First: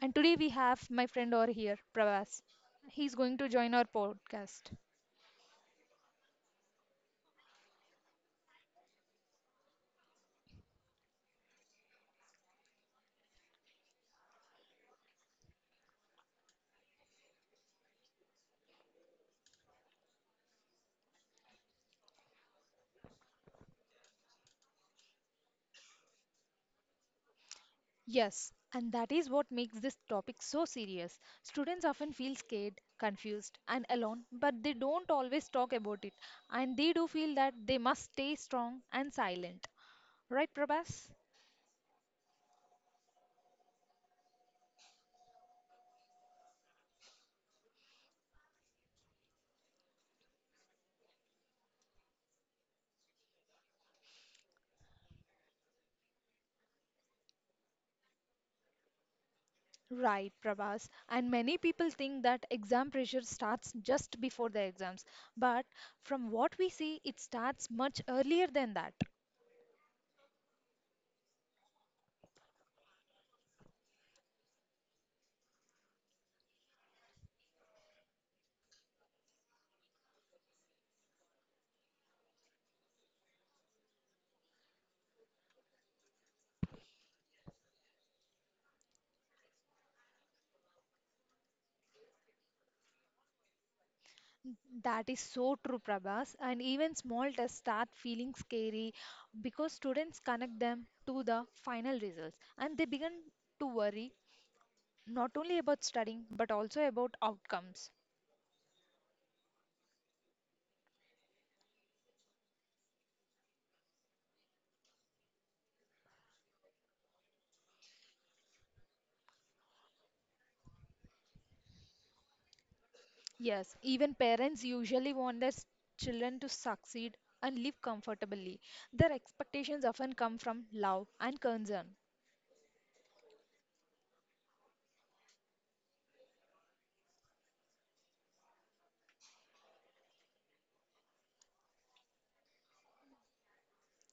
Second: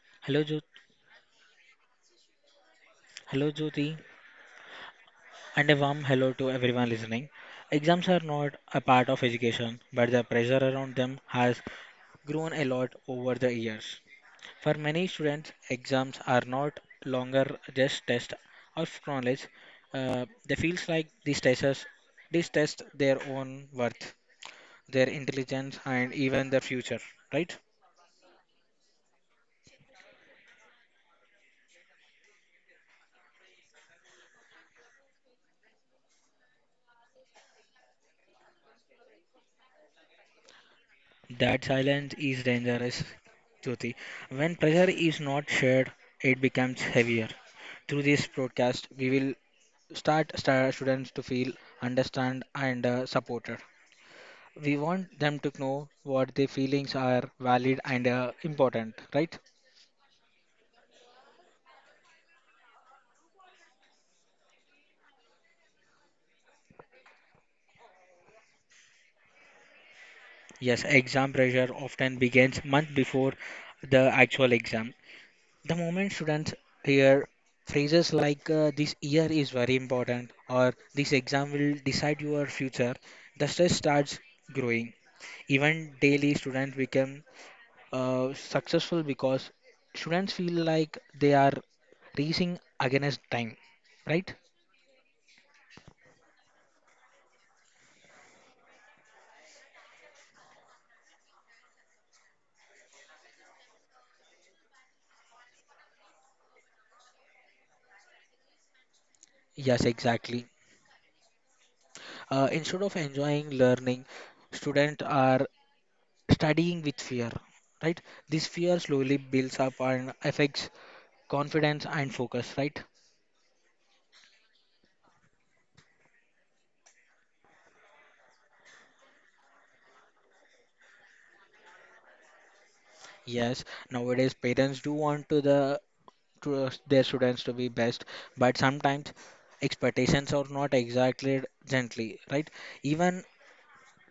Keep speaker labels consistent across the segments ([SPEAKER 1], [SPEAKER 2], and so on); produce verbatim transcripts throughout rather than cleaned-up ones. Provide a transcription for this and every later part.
[SPEAKER 1] And today
[SPEAKER 2] Hello,
[SPEAKER 1] we
[SPEAKER 2] jo-
[SPEAKER 1] have my friend over here, Pravas. He's going
[SPEAKER 2] hello
[SPEAKER 1] to join our
[SPEAKER 2] Jyoti,
[SPEAKER 1] podcast.
[SPEAKER 2] and a warm hello to everyone listening. Exams are not a part of education, but the pressure around them has grown a lot over the years. For many students, exams are not longer just tests of knowledge. Uh, they feels like these tests, these tests their own worth, their intelligence, and even their future. Right?
[SPEAKER 1] Yes, and that is what makes this topic so serious. Students often feel scared, confused, and alone, but they don't always talk about it, and they do feel that they must stay strong and silent. Right, Prabhas?
[SPEAKER 2] That silence is dangerous, Jyoti. When pressure is not shared, it becomes heavier. Through this broadcast, we will start star students to feel understand and uh, supported. We want them to know what their feelings are valid and uh, important, right?
[SPEAKER 1] Right, Prabhas. And many people think that exam pressure starts just before the exams, but from what we see, it starts much earlier than that.
[SPEAKER 2] Yes, exam pressure often begins month before the actual exam. The moment students hear phrases like uh, this year is very important or this exam will decide your future, the stress starts growing. Even daily students become uh, successful because students feel like they are racing against time, right?
[SPEAKER 1] That is so true, Prabhas. And even small tests start feeling scary because students connect them to the final results and they begin to worry not only about studying but also about outcomes.
[SPEAKER 2] Yes, exactly. Uh, instead of enjoying learning, students are studying with fear, right? This fear slowly builds up and affects confidence and focus, right?
[SPEAKER 1] Yes, even parents usually want their s- children to succeed and live comfortably. Their expectations often come from love and concern.
[SPEAKER 2] Yes, nowadays parents do want to the to us- their students to be best, but sometimes expectations are not exactly gently, right? Even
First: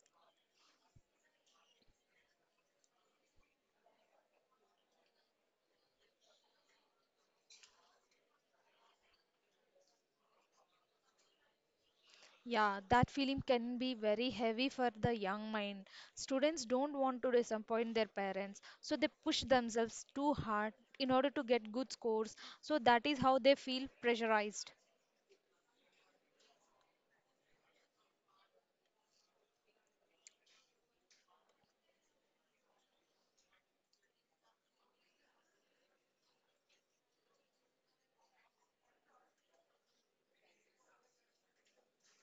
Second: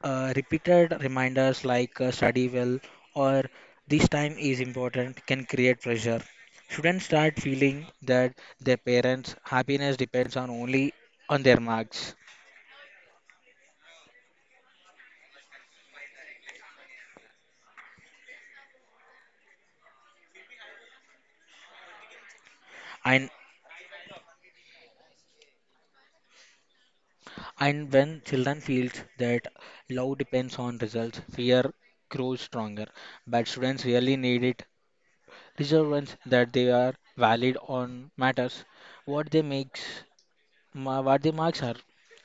[SPEAKER 2] uh, repeated reminders like uh, study well or this time is important can create pressure. Students start feeling that their parents' happiness depends on only on their marks,
[SPEAKER 1] Yeah, that feeling can be very heavy for the young mind. Students don't want to disappoint their parents, so they push themselves too hard in order to get good scores. So that is
[SPEAKER 2] and
[SPEAKER 1] how they feel pressurized.
[SPEAKER 2] And when children feels that love depends on results, fear grows stronger. But students really need it. Reassurance that they are valid on matters. What they makes, ma- what the marks are,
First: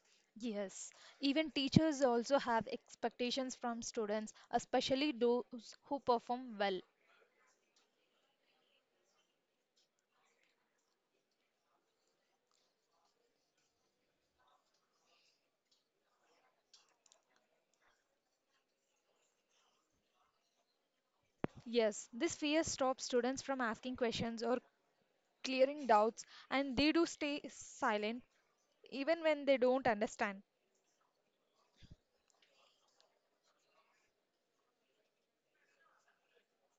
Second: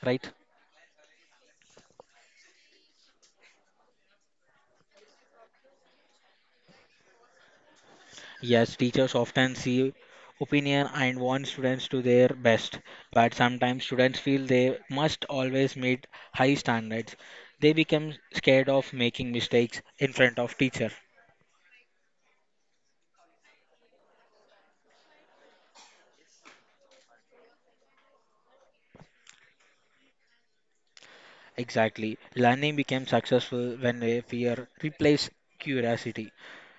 [SPEAKER 2] right?
[SPEAKER 1] Yes, even teachers also have expectations from students, especially those who perform well.
[SPEAKER 2] Yes, teachers often see opinion and want students to their best. But sometimes students feel they must always meet high standards. They become scared of making mistakes in front of teacher.
[SPEAKER 1] Yes, this fear stops students from asking questions or clearing doubts, and they do stay silent even when they don't understand.
[SPEAKER 2] Exactly. Learning becomes successful when a fear replaces curiosity.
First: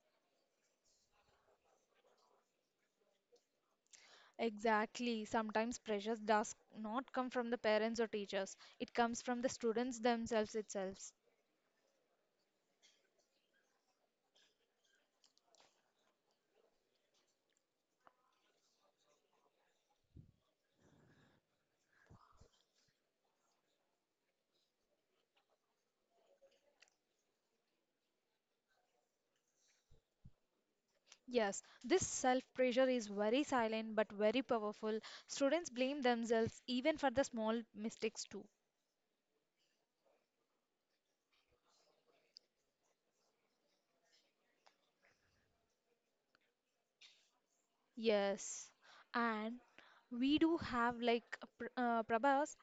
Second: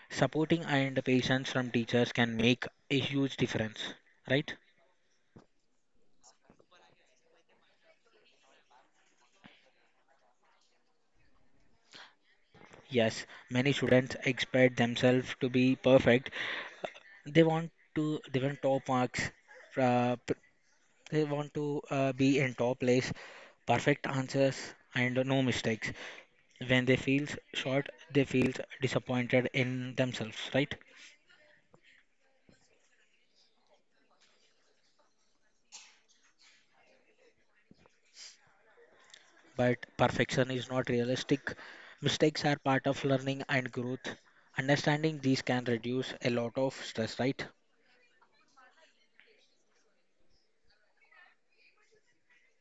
[SPEAKER 2] Supporting and patience from teachers can make a huge difference, right?
[SPEAKER 1] Exactly. Sometimes pressure does not come from the parents or teachers. It comes from the students themselves itself.
[SPEAKER 2] Yes, many students expect themselves to be perfect. They want to they want top marks. Uh, p- they want to uh, be in top place, perfect answers and no mistakes. When they feel short, they feel disappointed in themselves, right?
[SPEAKER 1] Yes, this self-pressure is very silent but very powerful. Students blame themselves even for the small mistakes too.
[SPEAKER 2] But perfection is not realistic. Mistakes are part of learning and growth. Understanding these can reduce a lot of stress, right?
[SPEAKER 1] Yes, and we do have like uh, pr- uh, Prabhas.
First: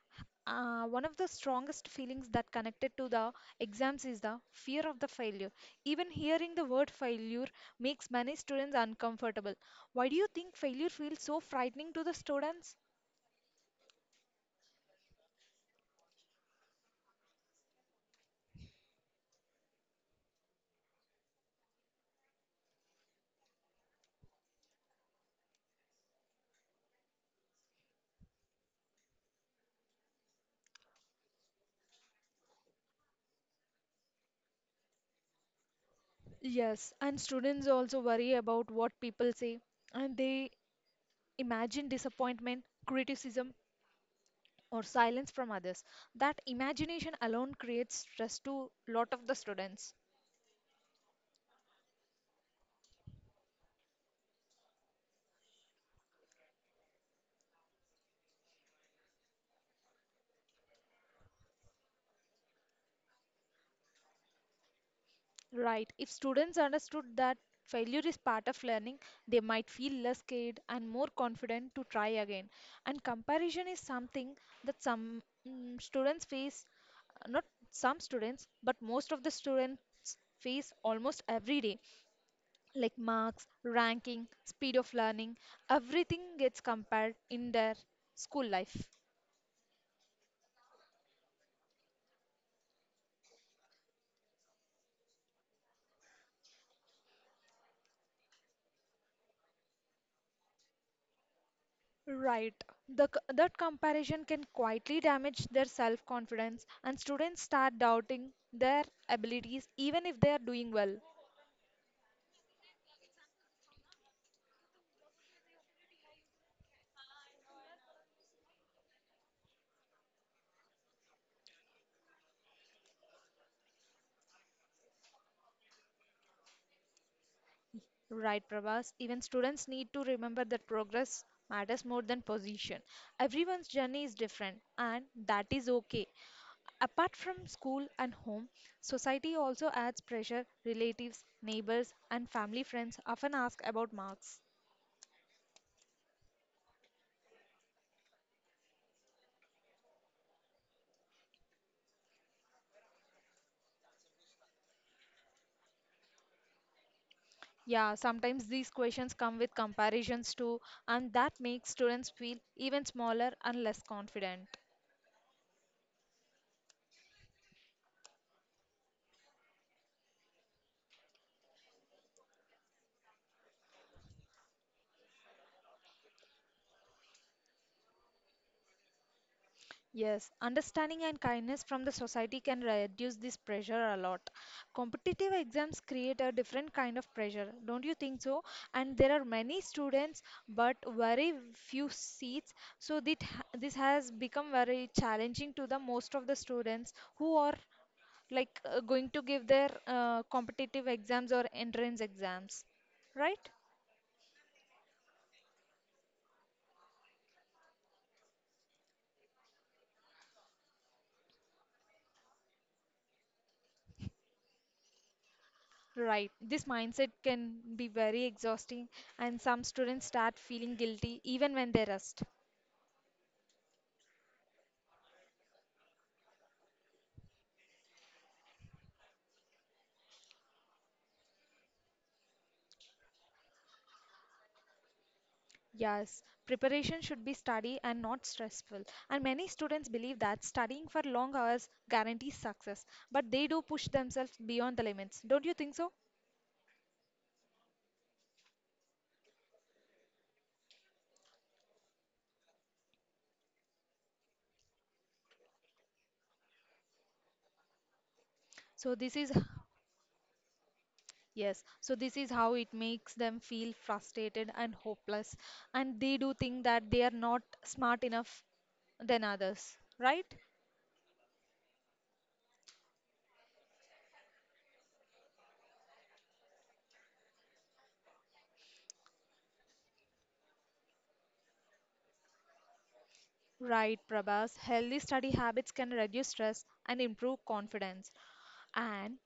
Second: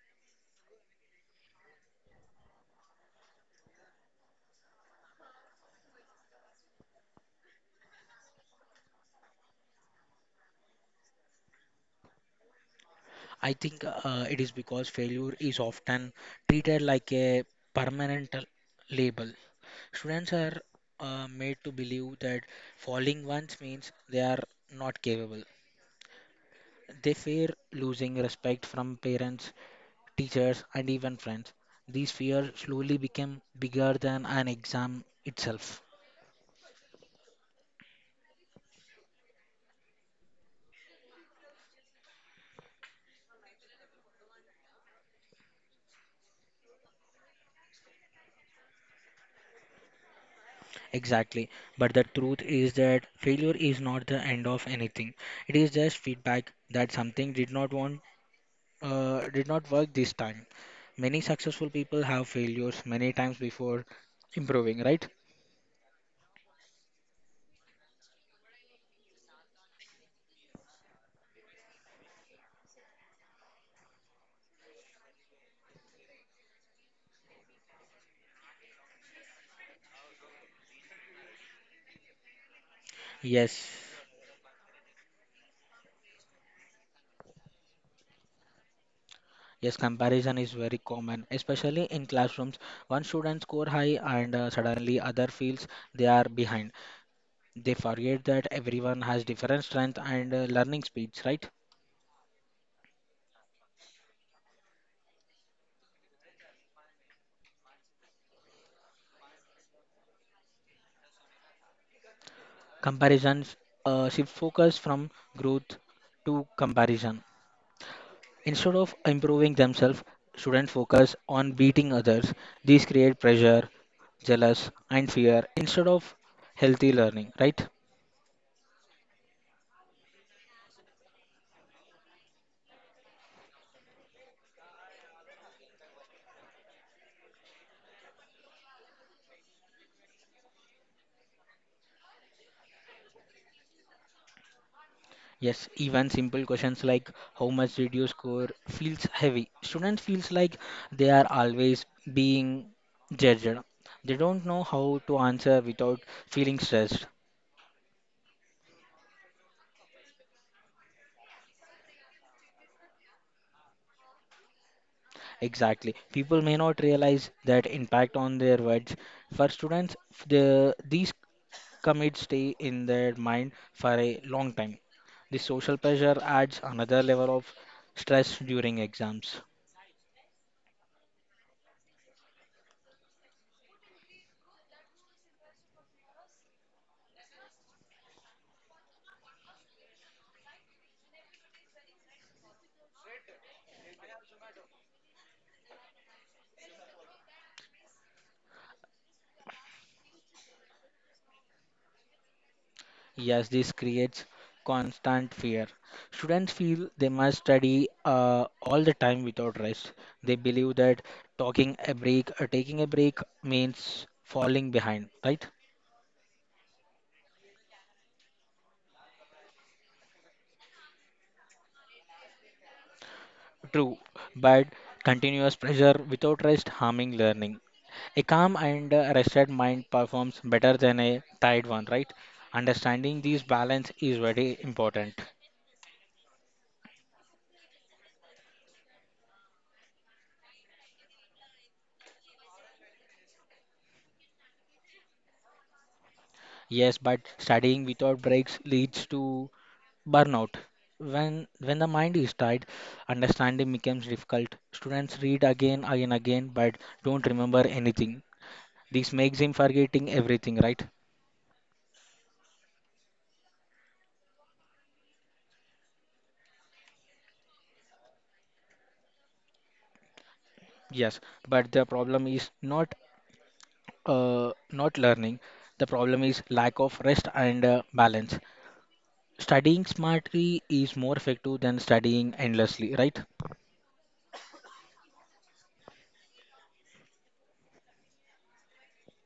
[SPEAKER 1] Uh, one of the strongest feelings that connected to the exams is the fear of the failure. Even hearing the word failure makes many students uncomfortable. Why do you think failure feels so frightening to the students?
[SPEAKER 2] I think uh, it is because failure is often treated like a permanent l- label. Students are uh, made to believe that falling once means they are not capable. They fear losing respect from parents, teachers, and even friends. These fears slowly become bigger than an exam itself.
[SPEAKER 1] Yes, and students also worry about what people say, and they imagine disappointment, criticism, or silence from others. That imagination alone creates stress to lot of the students.
[SPEAKER 2] Exactly. But the truth is that failure is not the end of anything. It is just feedback that something did not want uh, did not work this time. Many successful people have failures many times before improving, right?
[SPEAKER 1] Right, if students understood that failure is part of learning, they might feel less scared and more confident to try again. And comparison is something that some mm, students face, uh, not some students but most of the students face almost every day, like marks,
[SPEAKER 2] Yes.
[SPEAKER 1] ranking, speed of learning. Everything gets compared in their school life.
[SPEAKER 2] Yes, comparison is very common, especially in classrooms. One student score high and uh, suddenly other feels they are behind. They forget that everyone has different strength and uh, learning speeds, right?
[SPEAKER 1] Right. The, c- that comparison can quietly damage their self-confidence, and students start doubting their abilities even if they are doing well.
[SPEAKER 2] Comparisons uh, shift focus from growth to comparison. Instead of improving themselves, students focus on beating others. These create pressure, jealous, and fear instead of healthy learning, right?
[SPEAKER 1] Right, Prabhas. Even students need to remember that progress matters more than position. Everyone's journey is different, and that is okay. Apart from school and home, society also adds pressure. Relatives, neighbors, and family friends often ask about marks.
[SPEAKER 2] Yes, even simple questions like how much did you score feels heavy. Students feels like they are always being judged. They don't know how to answer without feeling stressed.
[SPEAKER 1] Yeah, sometimes these questions come with comparisons too, and that makes students feel even smaller and less confident.
[SPEAKER 2] Exactly. People may not realize that impact on their words. For students, f- the, these commits stay in their mind for a long time. The social pressure adds another level of stress during exams.
[SPEAKER 1] Yes, understanding and kindness from the society can reduce this pressure a lot. Competitive exams create a different kind of pressure, don't you think so? And there are many students, but very few seats. So that ha- this has become very challenging to the most of the students who are like uh, going to give their uh, competitive exams or entrance exams,
[SPEAKER 2] Yes,
[SPEAKER 1] right?
[SPEAKER 2] this creates constant fear. Students feel they must study uh, all the time without rest. They believe that talking a break, uh, taking a break means falling behind, right?
[SPEAKER 1] Right. This mindset can be very exhausting, and some students start feeling guilty even when they rest.
[SPEAKER 2] True, but continuous pressure without rest harming learning. A calm and uh, rested mind performs better than a tired one, right? Understanding this balance is very important.
[SPEAKER 1] Yes, preparation should be study and not stressful. And many students believe that studying for long hours guarantees success, but they do push themselves beyond the limits. Don't you think so?
[SPEAKER 2] Yes, but studying without breaks leads to burnout. When when the mind is tired, understanding becomes difficult. Students read again again again but don't remember anything.
[SPEAKER 1] So
[SPEAKER 2] This
[SPEAKER 1] this is
[SPEAKER 2] makes him forgetting everything, right?
[SPEAKER 1] yes, so this is how it makes them feel frustrated and hopeless, and they do think that they are not smart enough than others, right?
[SPEAKER 2] Yes, but the problem is not uh, not learning. The problem is lack of rest and uh, balance. Studying smartly is more effective than studying endlessly, right?
[SPEAKER 1] Right, Prabhas. Healthy study habits can reduce stress and improve confidence. And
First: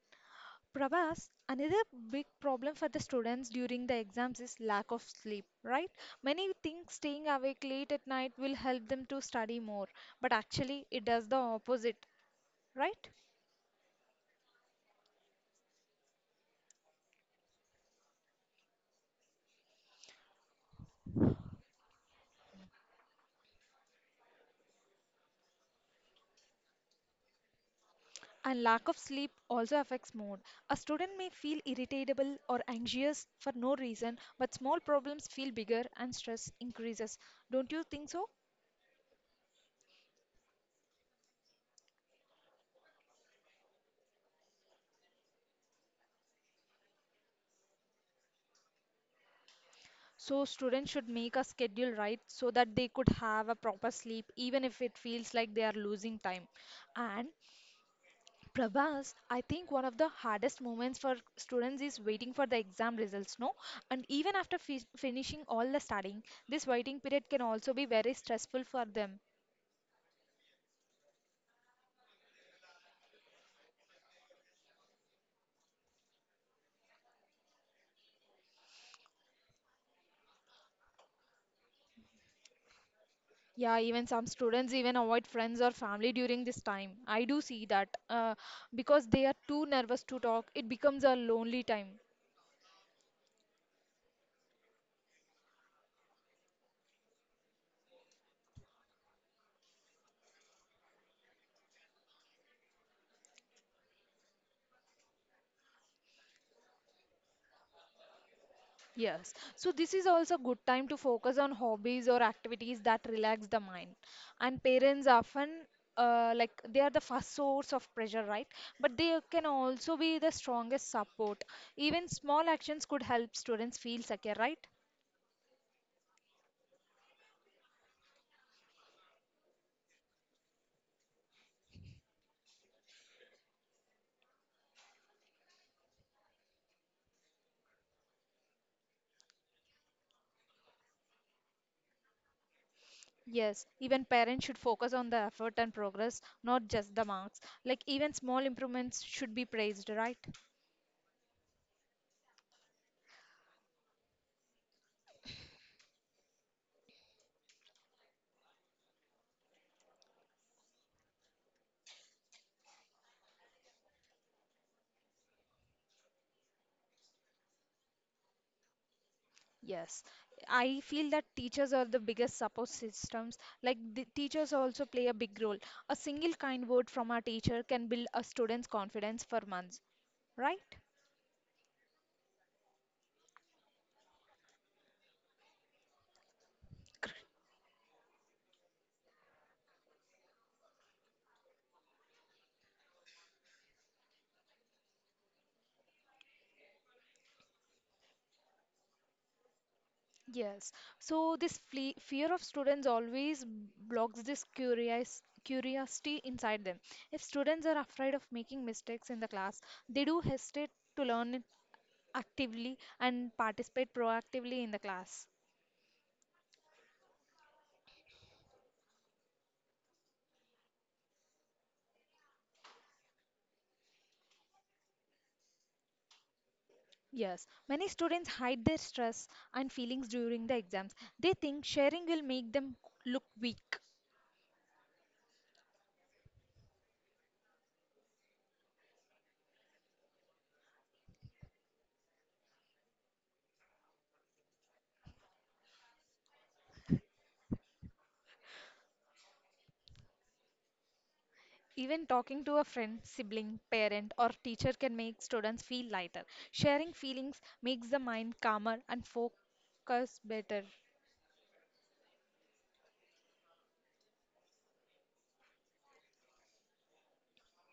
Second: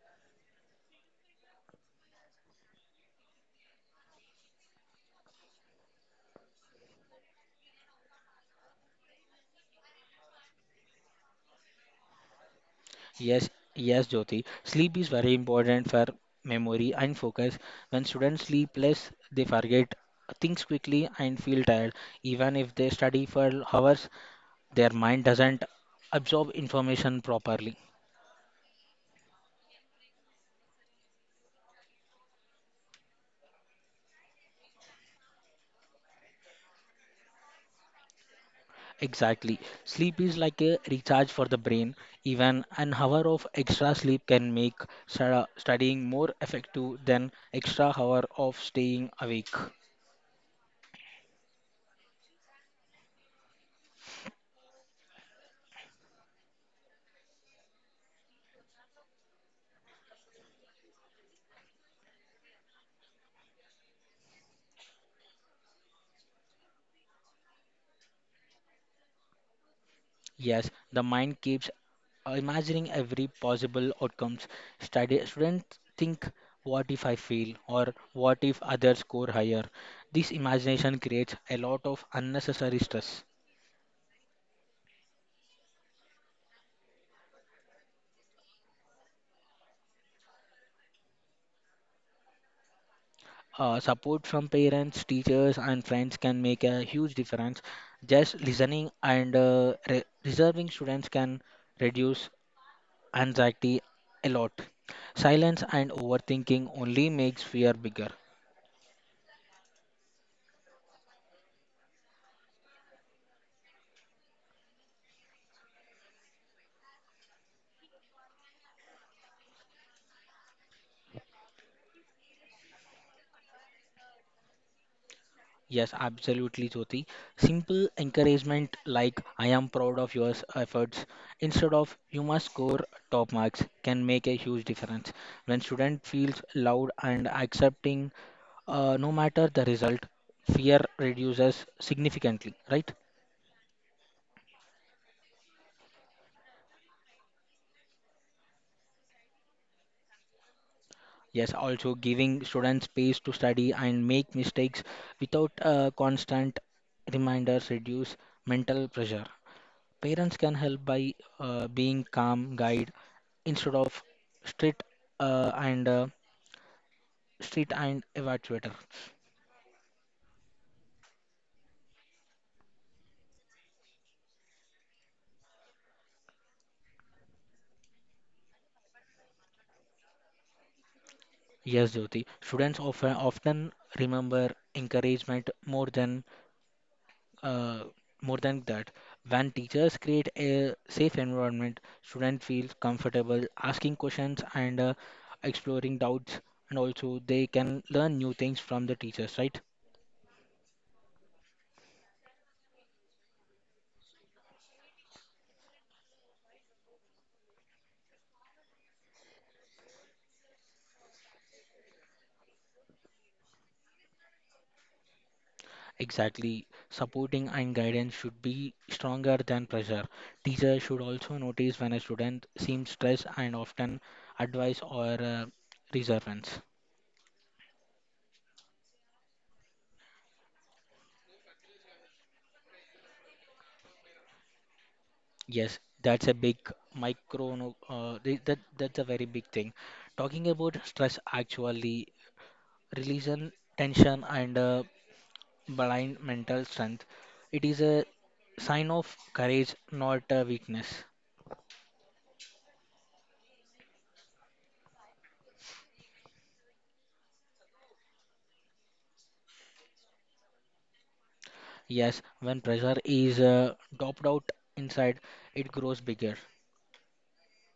[SPEAKER 1] Prabhas, another big problem for the students during the exams is lack of sleep, right? Many think staying awake late at night will help them to study more, but actually it does the opposite, right?
[SPEAKER 2] Yes, yes, Jyoti. Sleep is very important for memory and focus. When students sleep less, they forget things quickly and feel tired. Even if they study for hours, their mind doesn't absorb information properly.
[SPEAKER 1] And lack of sleep also affects mood. A student may feel irritable or anxious for no reason, but small problems feel bigger and stress increases. Don't you think so?
[SPEAKER 2] Exactly. Sleep is like a recharge for the brain. Even an hour of extra sleep can make stu- studying more effective than extra hour of staying awake.
[SPEAKER 1] So students should make a schedule right so that they could have a proper sleep even if it feels like they are losing time. And Prabhas, I think one of the hardest moments for students is waiting for the exam results, no? And even after fi- finishing all the studying, this waiting period can also be very stressful for them.
[SPEAKER 2] Yes, the mind keeps uh, imagining every possible outcomes. Study students think what if I fail or what if others score higher. This imagination creates a lot of unnecessary stress.
[SPEAKER 1] Yeah, even some students even avoid friends or family during this time. I do see that uh, because they are too nervous to talk, it becomes a lonely time.
[SPEAKER 2] Uh, support from parents, teachers, and friends can make a huge difference. Just listening and uh, re- reserving students can reduce anxiety a lot. Silence and overthinking only makes fear bigger.
[SPEAKER 1] Yes. So this is also a good time to focus on hobbies or activities that relax the mind. And parents often uh, like they are the first source of pressure, right? But they can also be the strongest support. Even small actions could help students feel secure, right?
[SPEAKER 2] Yes, absolutely, Jyoti. Simple encouragement like I am proud of your efforts instead of you must score top marks can make a huge difference. When student feels loud and accepting uh, no matter the result, fear reduces significantly, right?
[SPEAKER 1] Yes, even parents should focus on the effort and progress, not just the marks. Like even small improvements should be praised, right?
[SPEAKER 2] Yes, also giving students space to study and make mistakes without uh, constant reminders reduce mental pressure. Parents can help by uh, being calm guide instead of strict uh, and uh, strict and evaluator.
[SPEAKER 1] Yes, I feel that teachers are the biggest support systems. Like the teachers also play a big role. A single kind word from a teacher can build a student's confidence for months, right?
[SPEAKER 2] Yes, Jyoti. Students often often remember encouragement more than
[SPEAKER 1] Cor-
[SPEAKER 2] uh, more than that. When teachers create a safe environment, students feel comfortable asking questions and uh, exploring doubts, and also they can learn new things from the teachers, right?
[SPEAKER 1] Yes. So this fle fear of students always blocks this curious curiosity inside them. If students are afraid of making mistakes in the class, they do hesitate to learn actively and participate proactively in the class.
[SPEAKER 2] Exactly. Supporting and guidance should be stronger than pressure. Teachers should also notice when a student seems stressed and often advise or uh, reservance.
[SPEAKER 1] Yes, many students hide their stress and feelings during the exams. They think sharing will make them look weak.
[SPEAKER 2] Yes, that's a big micro, no- uh, th- that, that's a very big thing. Talking about stress actually releases tension and uh, blind mental strength. It is a sign of courage, not a weakness.
[SPEAKER 1] Even talking to a friend, sibling, parent, or teacher can make students feel lighter. Sharing feelings makes the mind calmer and focus better.
[SPEAKER 2] Yes, when pressure is uh, doped out inside, it grows bigger.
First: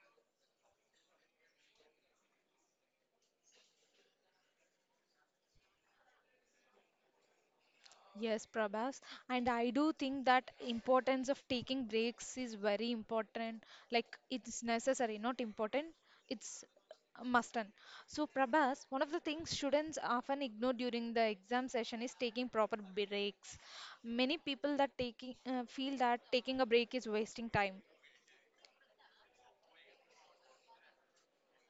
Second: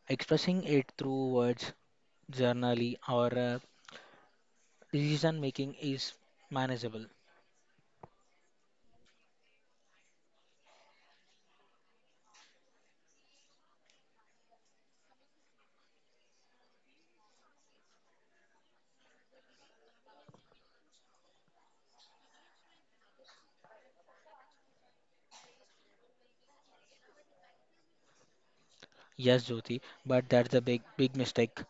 [SPEAKER 2] Expressing it through words, journaling, or uh, decision making is manageable.
[SPEAKER 1] Yes, Prabhas. And I do think that importance of taking breaks is very important. Like it's necessary, not important. It's a must and. So, Prabhas, one of the things students often ignore during the exam session is taking proper breaks. Many people that taking uh, feel that taking a break is wasting time.
[SPEAKER 2] Yes, Jyoti, but that's a big, big mistake.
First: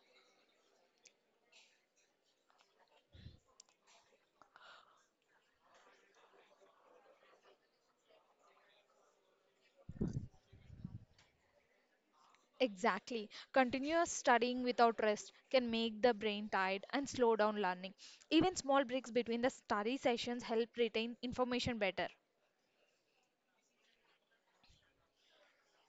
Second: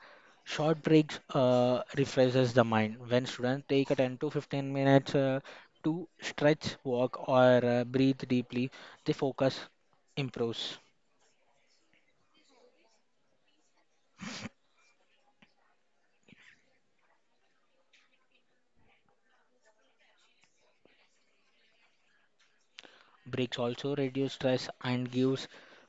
[SPEAKER 2] Short breaks uh, refreshes the mind. When students take a ten to fifteen minutes uh, to stretch, walk, or uh, breathe deeply, the focus improves.
[SPEAKER 1] Exactly. Continuous studying without rest can make the brain tired and slow down learning. Even small breaks between the study sessions help retain information better.
[SPEAKER 2] Breaks also reduce stress and gives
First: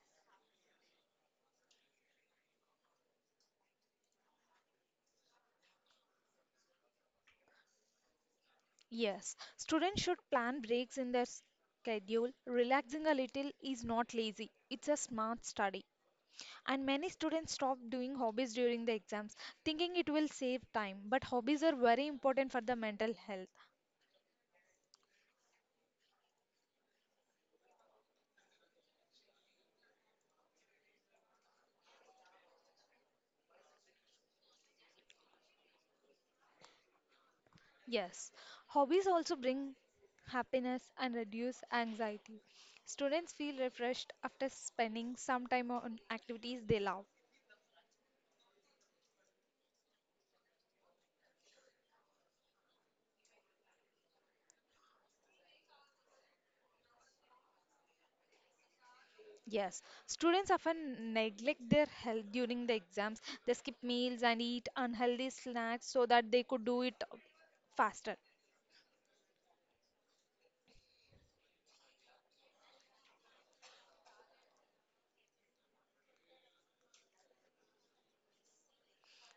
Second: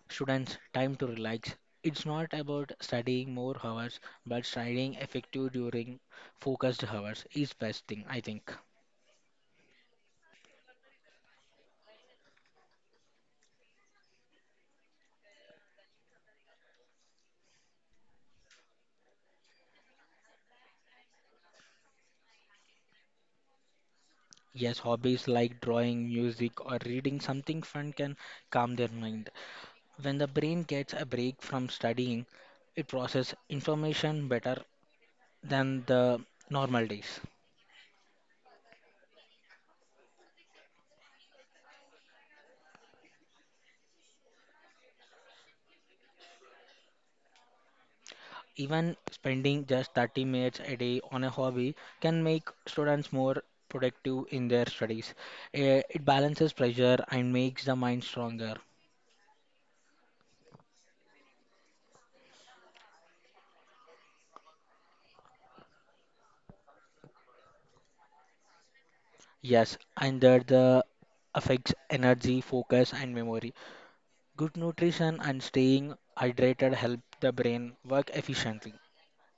[SPEAKER 2] students time to relax. It's not about studying more hours, but studying effective during focused hours is best thing, I think.
[SPEAKER 1] Yes, students should plan breaks in their schedule. Relaxing a little is not lazy, it's a smart study. And many students stop doing hobbies during the exams, thinking it will save time. But hobbies are very important for the mental health.
[SPEAKER 2] Yes, hobbies like drawing, music, or reading something fun can calm their mind. When the brain gets a break from studying, it processes information better than the normal days.
[SPEAKER 1] Yes, hobbies also bring happiness and reduce anxiety. Students feel refreshed after spending some time on activities they love.
[SPEAKER 2] Even spending just thirty minutes a day on a hobby can make students more productive in their studies. Eh, It balances pressure and makes the mind stronger.
[SPEAKER 1] Yes, students often neglect their health during the exams. They skip meals and eat unhealthy snacks so that they could do it faster.
[SPEAKER 2] Yes, and that the affects energy, focus, and memory. Good nutrition and staying hydrated help the brain work efficiently.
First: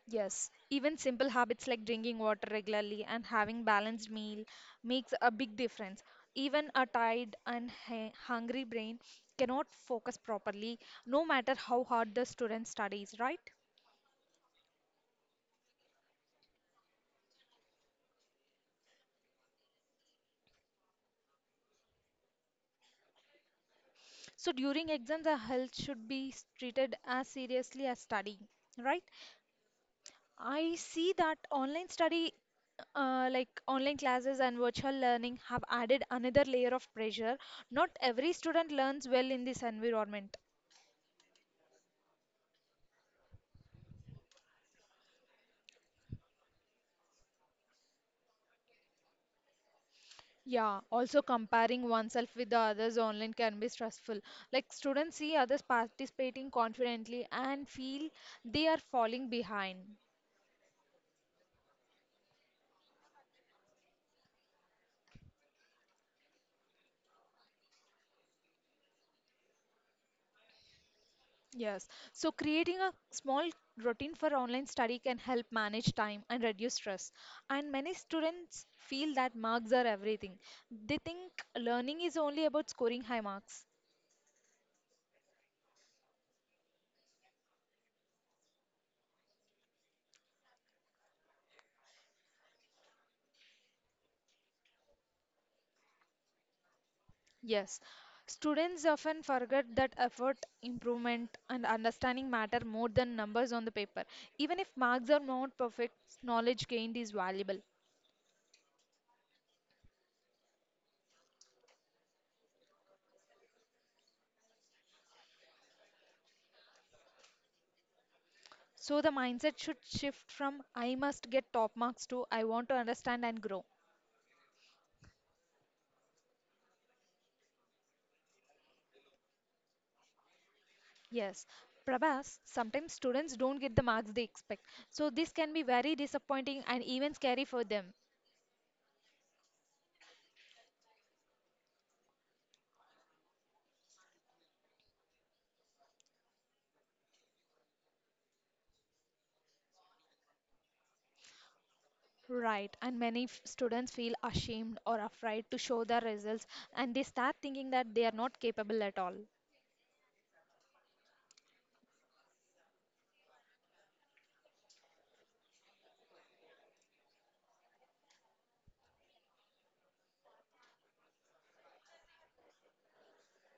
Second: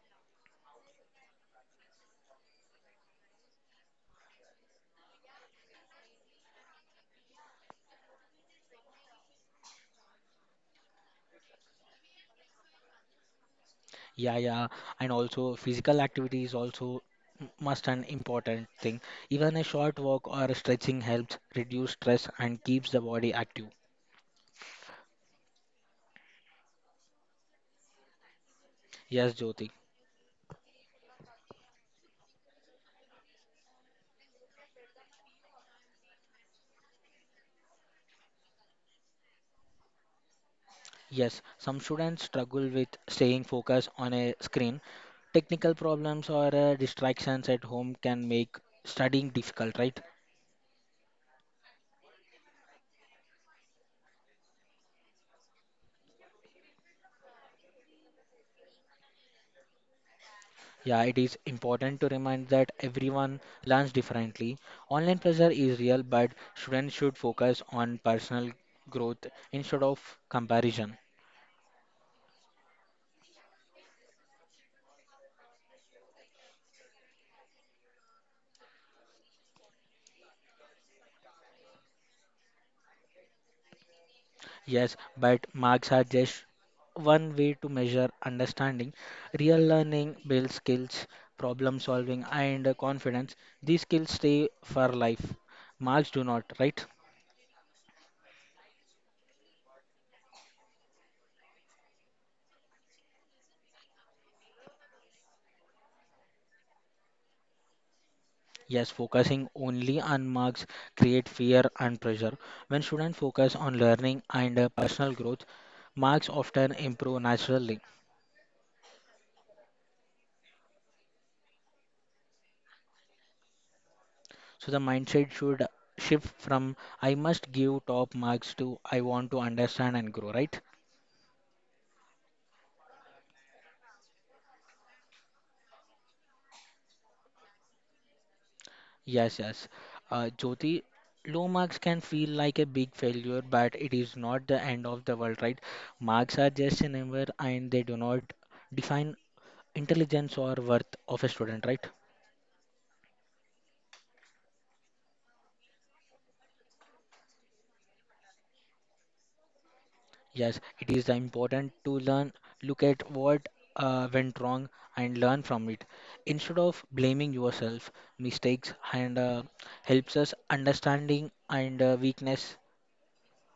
[SPEAKER 1] Yes, even simple habits like drinking water regularly and having balanced meal makes a big difference. Even a tired and hu- hungry brain cannot focus properly, no matter how hard the student studies, right?
[SPEAKER 2] Yeah, yeah, and also physical activity is also m- must an important thing. Even a short walk or stretching helps reduce stress and keeps the body active.
[SPEAKER 1] So during exams, the health should be treated as seriously as studying, right?
[SPEAKER 2] Yes, Jyoti.
[SPEAKER 1] I see that online study, uh, like online classes and virtual learning, have added another layer of pressure. Not every student learns well in this environment.
[SPEAKER 2] Yes, some students struggle with staying focused on a screen. Technical problems or uh, distractions at home can make studying difficult, right?
[SPEAKER 1] Yeah, also comparing oneself with the others online can be stressful. Like students see others participating confidently and feel they are falling behind.
[SPEAKER 2] Yeah, it is important to remind that everyone learns differently. Online pressure is real, but students should focus on personal growth instead of comparison.
[SPEAKER 1] Yes. So creating a small routine for online study can help manage time and reduce stress. And many students feel that marks are everything. They think learning is only about scoring high marks.
[SPEAKER 2] Yes, but marks are just one way to measure understanding. Real learning builds skills, problem solving, and confidence. These skills stay for life. Marks do not, right?
[SPEAKER 1] Yes. Students often forget that effort, improvement, and understanding matter more than numbers on the paper. Even if marks are not perfect, knowledge gained is valuable.
[SPEAKER 2] Yes, focusing only on marks create fear and pressure. When students focus on learning and uh, personal growth, marks often improve naturally.
[SPEAKER 1] So the mindset should shift from I must get top marks to I want to understand and grow.
[SPEAKER 2] So the mindset should shift from I must give top marks to I want to understand and grow, right?
[SPEAKER 1] Yes, Prabhas, sometimes students don't get the marks they expect. So this can be very disappointing and even scary for them.
[SPEAKER 2] Yes, yes. Uh, Jyoti, low marks can feel like a big failure, but it is not the end of the world, right? Marks are just a number and they do not define intelligence or worth of a student, right?
[SPEAKER 1] Right, and many f- students feel ashamed or afraid to show their results and they start thinking that they are not capable at all.
[SPEAKER 2] Yes, it is important to learn, look at what uh, went wrong and learn from it. Instead of blaming yourself, mistakes and uh, helps us understanding and uh, weakness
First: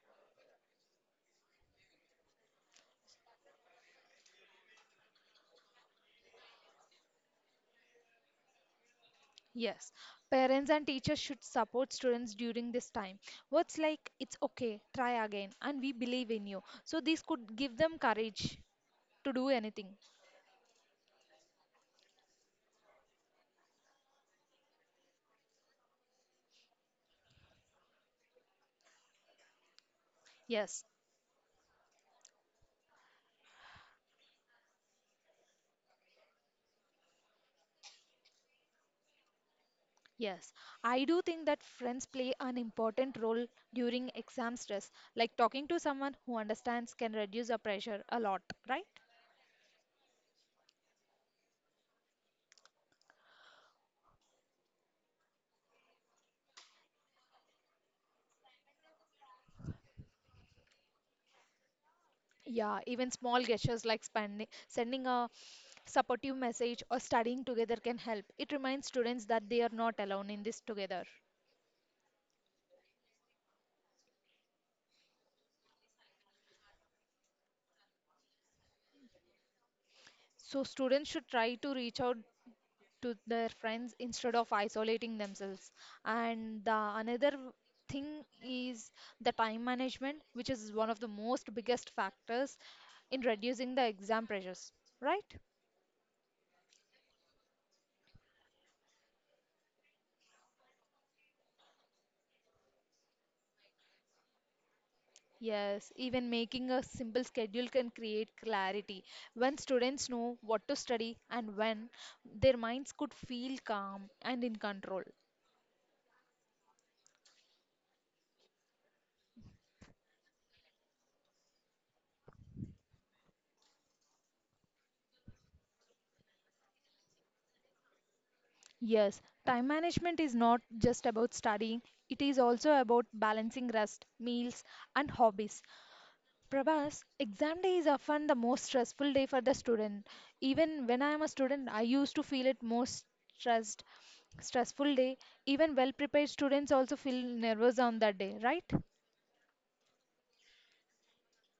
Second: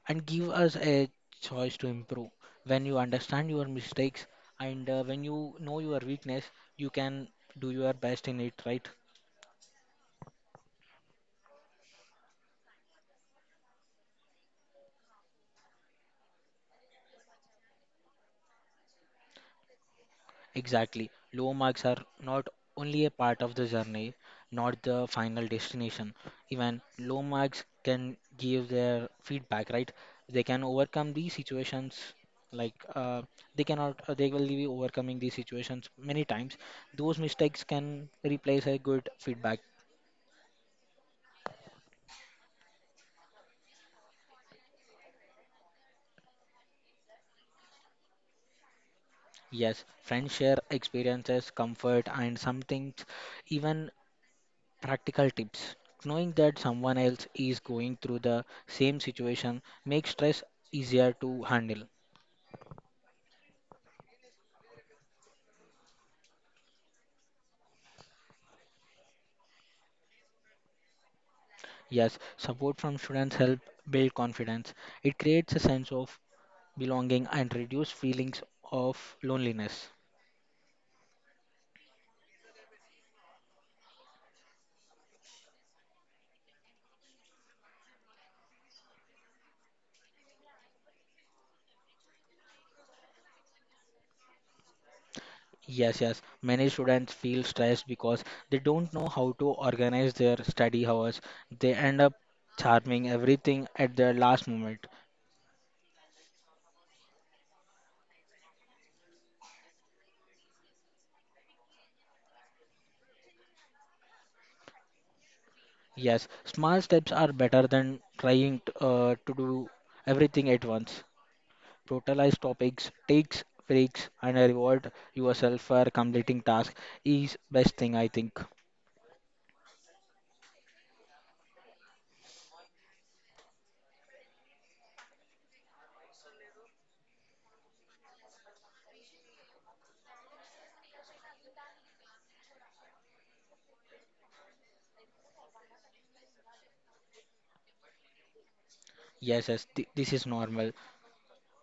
[SPEAKER 2] and give us a choice to improve. When you understand your mistakes and uh, when you know your weakness, you can do your best in it, right?
[SPEAKER 1] Yes, parents and teachers should support students during this time. Words like, it's okay, try again, and we believe in you. So this could give them courage to do anything.
[SPEAKER 2] Exactly. Low marks are not only a part of the journey, not the final destination. Even low marks can give their feedback, right? They can
[SPEAKER 1] Yes,
[SPEAKER 2] overcome these situations like uh, they cannot uh, they will be overcoming these situations many times those mistakes can replace a good feedback.
[SPEAKER 1] yes, I do think that friends play an important role during exam stress. Like talking to someone who understands can reduce the pressure a lot, right?
[SPEAKER 2] Yes, friends share experiences, comfort, and sometimes even practical tips. Knowing that someone else is going through the same situation makes stress easier to handle.
[SPEAKER 1] Yeah, even small gestures like spending, sending a supportive message or studying together can help. It reminds students that they are not alone in this together.
[SPEAKER 2] Yes, support from students help build confidence. It creates a sense of belonging and reduce feelings of loneliness.
[SPEAKER 1] So students should try to reach out to their friends instead of isolating themselves and the another thing is the time management, which is one of the most biggest factors in reducing the exam pressures, right?
[SPEAKER 2] Yes, yes. Many students feel stressed because they don't know how to organize their study hours. They end up charming everything at the last moment.
[SPEAKER 1] Yes, even making a simple schedule can create clarity. When students know what to study and when, their minds could feel calm and in control.
[SPEAKER 2] Yes, small steps are better than trying t- uh, to do everything at once. Prioritize topics, takes breaks, and reward yourself for completing tasks is best thing I think.
[SPEAKER 1] Yes, time management is not just about studying, it is also about balancing rest, meals, and hobbies. Prabhas, exam day is often the most stressful day for the student. Even when I am a student, I used to feel it most stressed, stressful day. Even well-prepared students also feel nervous on that day, right?
[SPEAKER 2] Yes, yes, th- this is normal.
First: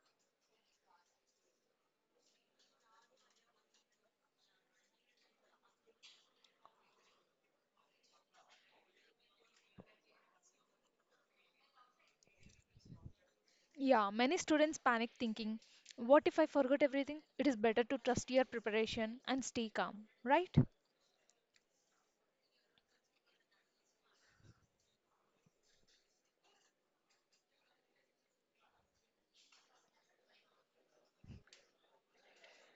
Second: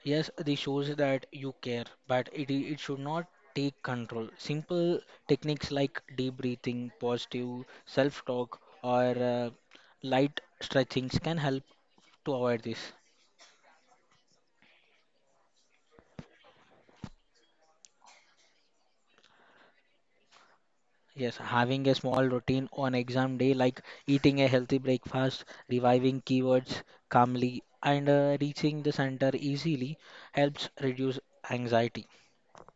[SPEAKER 2] Yes, this shows that you care, but it i- it should not take control. Simple techniques like deep breathing, positive self-talk, or uh, light stretchings can help to avoid this.
[SPEAKER 1] Yeah, many students panic thinking, what if I forget everything? It is better to trust your preparation and stay calm, right?
[SPEAKER 2] Yes, having a small routine on exam day, like eating a healthy breakfast, reviving keywords calmly, and uh, reaching the center easily, helps reduce anxiety.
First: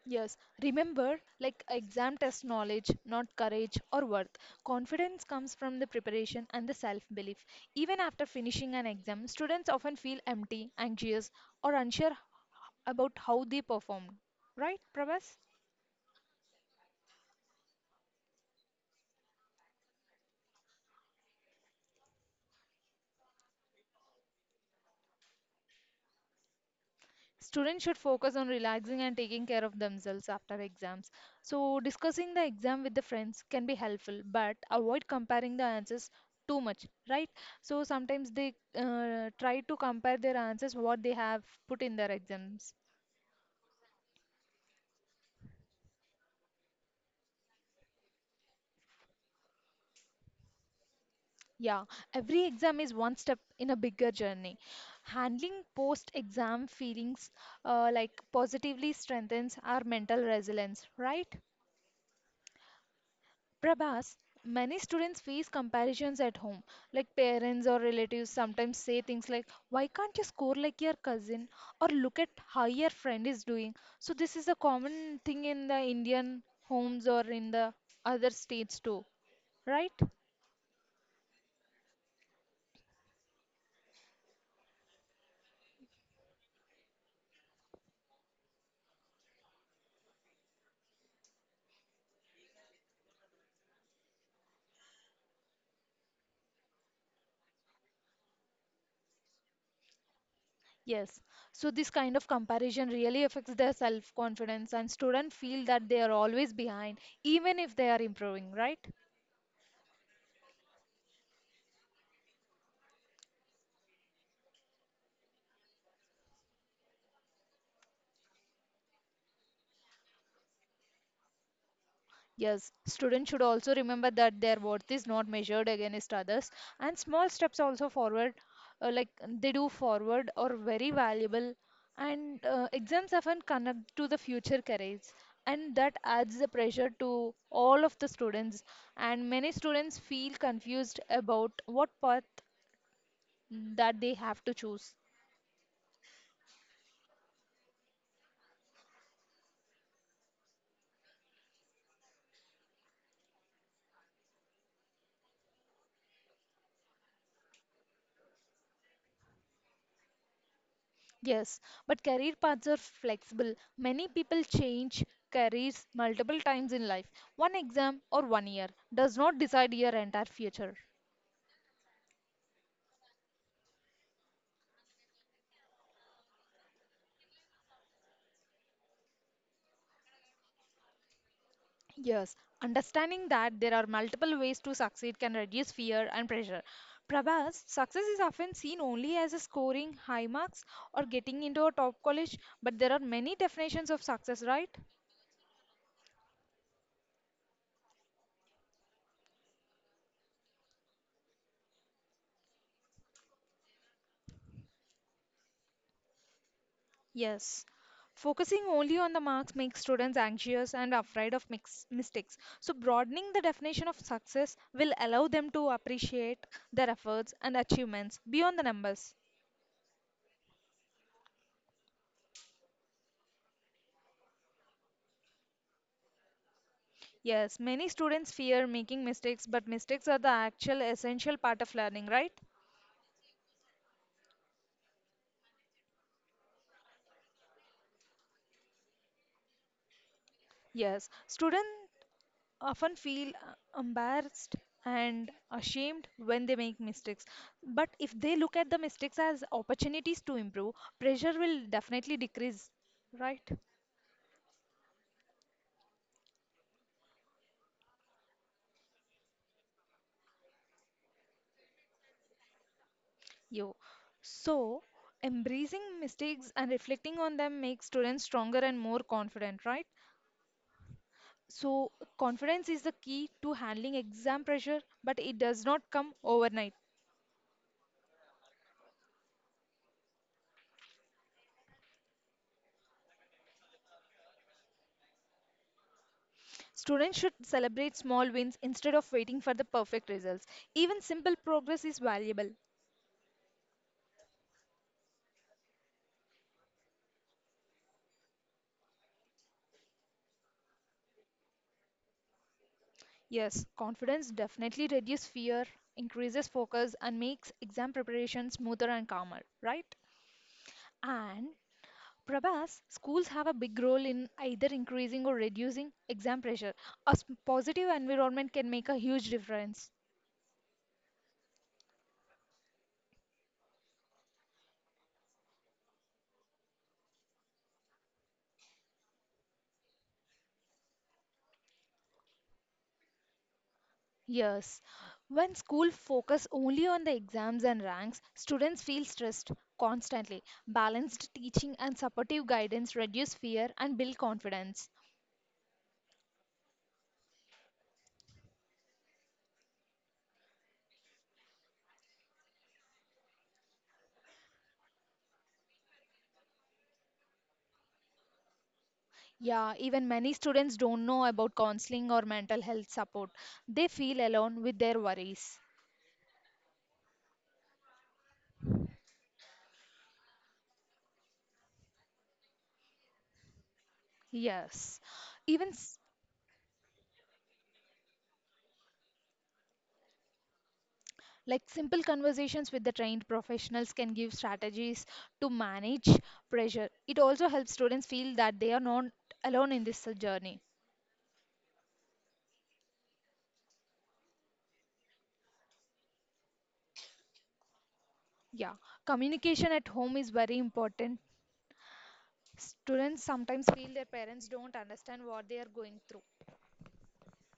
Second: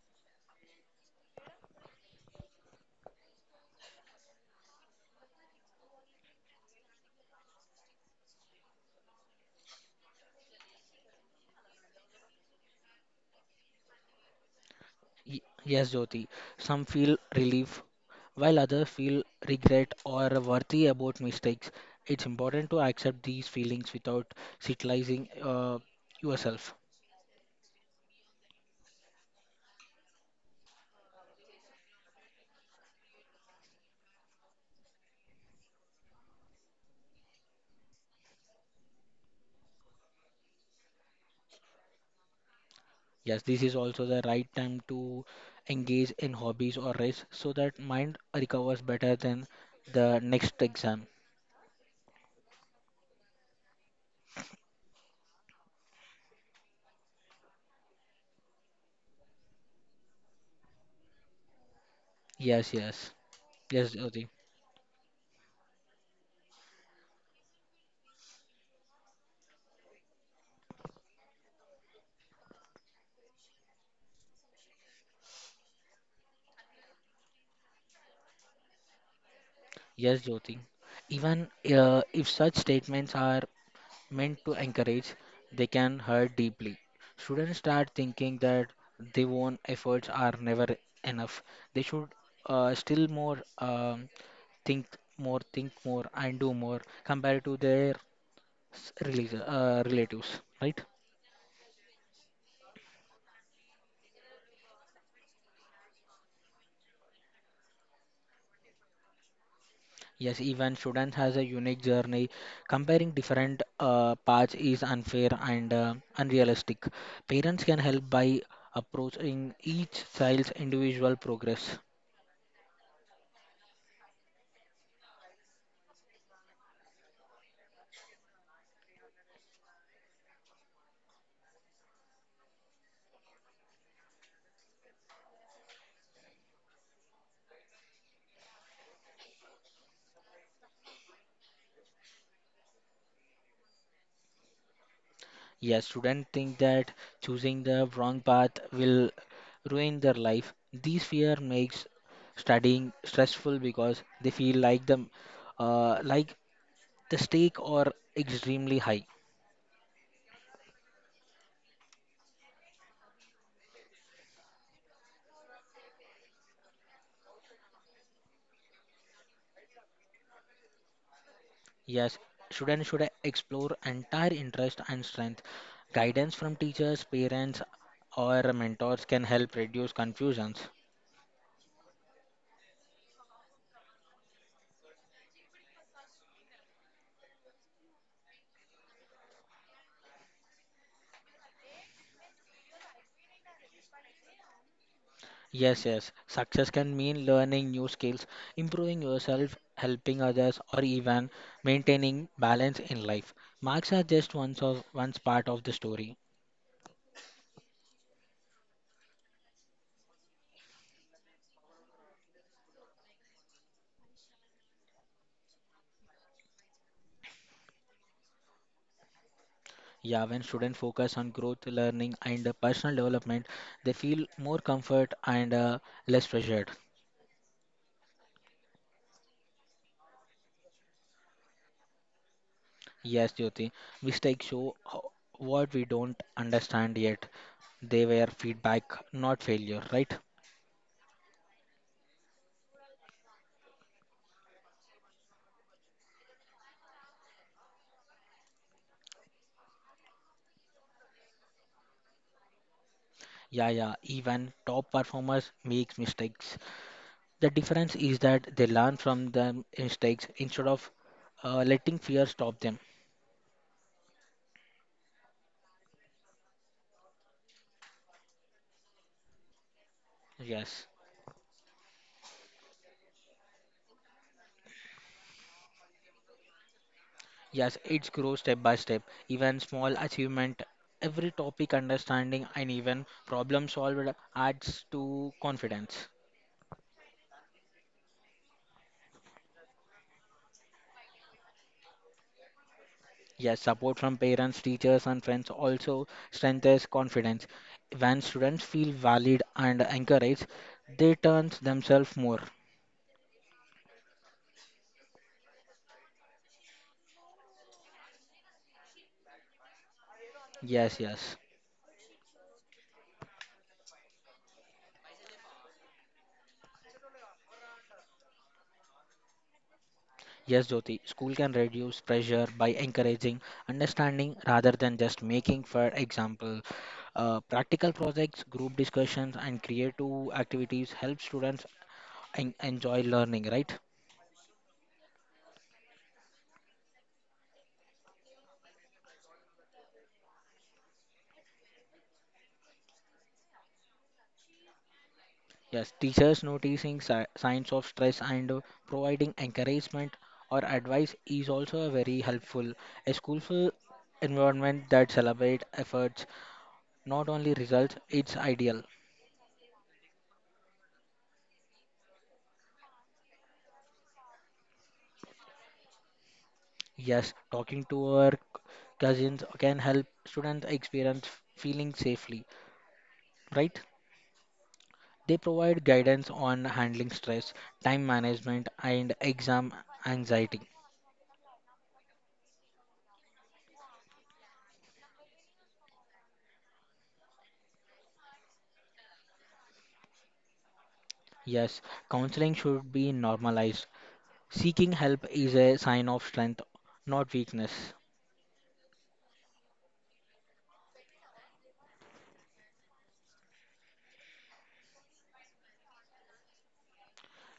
[SPEAKER 1] Yes, remember, like exam test knowledge, not courage or worth. Confidence comes from the preparation and the self belief. Even after finishing an exam, students often feel empty, anxious, or unsure about how they performed. Right, Prabhas?
[SPEAKER 2] Y- yes, Jyoti, some feel relief, while others feel regret or worthy about mistakes. It's important to accept these feelings without satirizing uh, yourself.
[SPEAKER 1] Students should focus on relaxing and taking care of themselves after exams. So, discussing the exam with the friends can be helpful, but avoid comparing the answers too much, right? So, sometimes they uh, try to compare their answers what they have put in their exams.
[SPEAKER 2] Yes, this is also the right time to engage in hobbies or rest so that mind recovers better than the next exam.
[SPEAKER 1] Yeah, every exam is one step in a bigger journey. Handling post exam feelings, uh, like, positively strengthens our mental resilience, right?
[SPEAKER 2] Yes, yes. Yes,
[SPEAKER 1] Prabhas,
[SPEAKER 2] Jyoti.
[SPEAKER 1] many students face comparisons at home. Like parents or relatives sometimes say things like, why can't you score like your cousin? Or look at how your friend is doing. So, this is a common thing in the Indian homes or in the other states too, right?
[SPEAKER 2] Yes, Jyoti. Even uh, if such statements are meant to encourage, they can hurt deeply. Students start thinking that their own efforts are never enough. They should uh, still more um, think more, think more, and do more compared to their s- relation- uh, relatives, right?
[SPEAKER 1] Yes. So, this kind of comparison really affects their self confidence, and students feel that they are always behind, even if they are improving, right?
[SPEAKER 2] Yes, even students has a unique journey. Comparing different uh, paths is unfair and uh, unrealistic. Parents can help by approaching each child's individual progress.
[SPEAKER 1] Yes, students should also remember that their worth is not measured against others, and small steps also forward, uh, like they do forward, are very valuable. And uh, exams often connect to the future careers, and that adds the pressure to all of the students. And many students feel confused about what path that they have to choose.
[SPEAKER 2] Yes, students think that choosing the wrong path will ruin their life. This fear makes studying stressful because they feel like the uh, like the stake are extremely high.
[SPEAKER 1] Yes, but career paths are flexible. Many people change careers multiple times in life. One exam or one year does not decide your entire future.
[SPEAKER 2] Yes, students should explore entire interest and strength. Guidance from teachers, parents, or mentors can help reduce confusions.
[SPEAKER 1] Yes, understanding that there are multiple ways to succeed can reduce fear and pressure. Prabhas, success is often seen only as a scoring high marks or getting into a top college, but there are many definitions of success, right?
[SPEAKER 2] Yes, yes. Success can mean learning new skills, improving yourself, helping others, or even maintaining balance in life. Marks are just one of one part of the story.
[SPEAKER 1] Yes. Focusing only on the marks makes students anxious and afraid of mix mistakes. So, broadening the definition of success will allow them to appreciate their efforts and achievements beyond the numbers.
[SPEAKER 2] Yeah, when students focus on growth, learning, and uh, personal development, they feel more comfort and uh, less pressured.
[SPEAKER 1] Yes, many students fear making mistakes, but mistakes are the actual essential part of learning, right?
[SPEAKER 2] Yes, Jyoti. Mistakes show ho- what we don't understand yet. They were feedback, not failure, right?
[SPEAKER 1] Yes, students often feel uh, embarrassed and ashamed when they make mistakes, but if they look at the mistakes as opportunities to improve, pressure will definitely decrease, right?
[SPEAKER 2] Yeah, yeah. Even top performers make mistakes. The difference is that they learn from their mistakes instead of uh, letting fear stop them.
[SPEAKER 1] you So, embracing mistakes and reflecting on them makes students stronger and more confident, right?
[SPEAKER 2] Yes,
[SPEAKER 1] So, confidence is the key to handling exam pressure, but it does not come overnight.
[SPEAKER 2] yes. It grows step by step. Even small achievement, every topic understanding, and even problem solved adds to confidence.
[SPEAKER 1] Students should celebrate small wins instead of waiting for the perfect results. Even simple progress is valuable.
[SPEAKER 2] Yes, support from parents, teachers, and friends also strengthens confidence. When students feel valid and encouraged, they turn themselves more.
[SPEAKER 1] Yes, confidence definitely reduces fear, increases focus, and makes exam preparation smoother and calmer, right?
[SPEAKER 2] Yes, yes.
[SPEAKER 1] And Prabhas, schools have a big role in either increasing or reducing exam pressure. A s- positive environment can make a huge difference.
[SPEAKER 2] Yes, Jyoti, school can reduce pressure by encouraging understanding rather than just making, for example. Uh, practical projects, group discussions, and creative activities help students en- enjoy learning, right?
[SPEAKER 1] Yes, when school focus only on the exams and ranks, students feel stressed constantly. Balanced teaching and supportive guidance reduce fear and build confidence.
[SPEAKER 2] Yes, teachers noticing si- signs of stress and uh, providing encouragement or advice is also very helpful. A schoolful environment that celebrates efforts, not only results, it's ideal.
[SPEAKER 1] Yeah, even many students don't know about counseling or mental health support. They feel alone with their worries.
[SPEAKER 2] Yes, talking to our c- cousins can help students experience feeling safely, right?
[SPEAKER 1] Yes.
[SPEAKER 2] They
[SPEAKER 1] Even
[SPEAKER 2] provide
[SPEAKER 1] s-
[SPEAKER 2] guidance on handling stress, time management, and exam anxiety.
[SPEAKER 1] like simple conversations with the trained professionals can give strategies to manage pressure. It also helps students feel that they are not alone in this uh, journey.
[SPEAKER 2] Yes, counseling should be normalized. Seeking help is a sign of strength, not weakness.
[SPEAKER 1] Yeah. Communication at home is very important. Students sometimes feel their parents don't understand what they are going through.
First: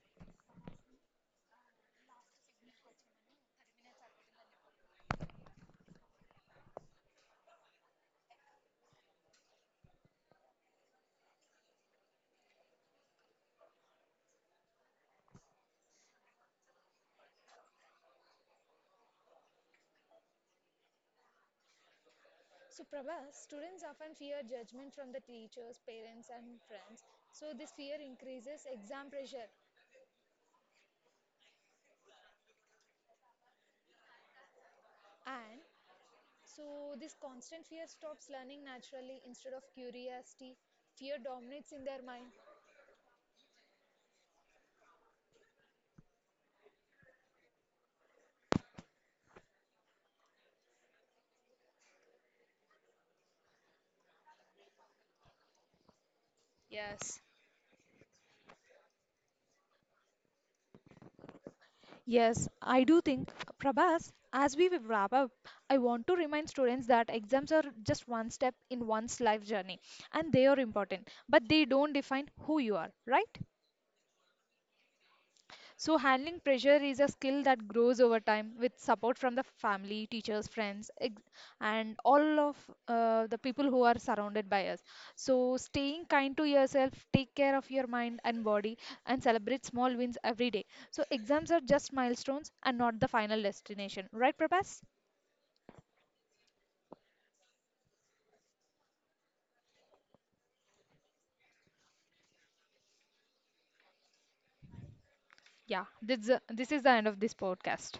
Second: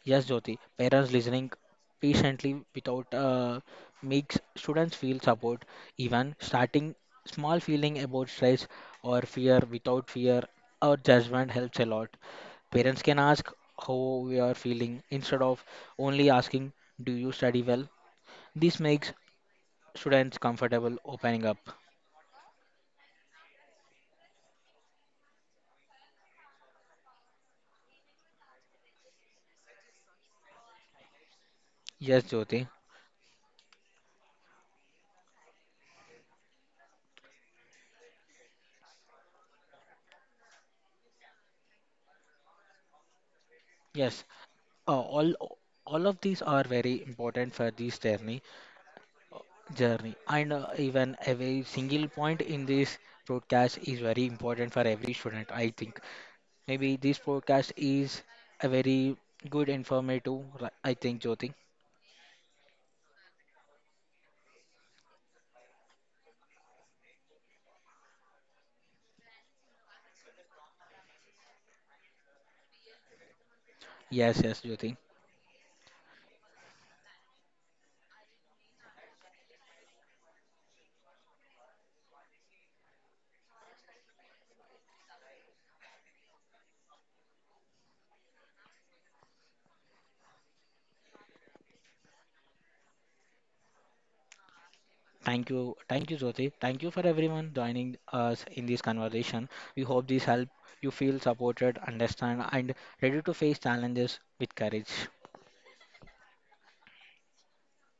[SPEAKER 2] Yes, Jyoti, parents listening patiently without uh, makes students feel support, even starting small feeling about stress or fear without fear or judgment helps a lot. Parents can ask how we are feeling instead of only asking, do you study well? This makes students comfortable opening up.
[SPEAKER 1] So, Prabha, students often fear judgment from the teachers, parents, and friends. So, this fear increases exam pressure,
[SPEAKER 2] Yes, Jyoti.
[SPEAKER 1] and so this constant fear stops learning naturally instead of curiosity. Fear dominates in their mind.
[SPEAKER 2] Yes, Uh, all all of these are very important for this journey journey and uh, even every single point in this broadcast is very important for every student, I think. Maybe this
[SPEAKER 1] Yes.
[SPEAKER 2] podcast is a very good informative ri- I think, Jyoti.
[SPEAKER 1] Yes, I do think, Prabhas, as we will wrap up, I want to remind students that exams are just one step in one's life journey, and they are important, but they don't define who you are, right?
[SPEAKER 2] Yes, yes, Jyoti.
[SPEAKER 1] So, handling pressure is a skill that grows over time with support from the family, teachers, friends, ex- and all of uh, the people who are surrounded by us. So, staying kind to yourself, take care of your mind and body, and celebrate small wins every day. So, exams are just milestones and not the final destination. Right, Prabhas?
[SPEAKER 2] Thank you, thank you, Jyoti, thank you for everyone joining us in this conversation. We hope this help you feel supported, understand, and ready to face challenges with courage.
[SPEAKER 1] Yeah, this, this is the end of this podcast.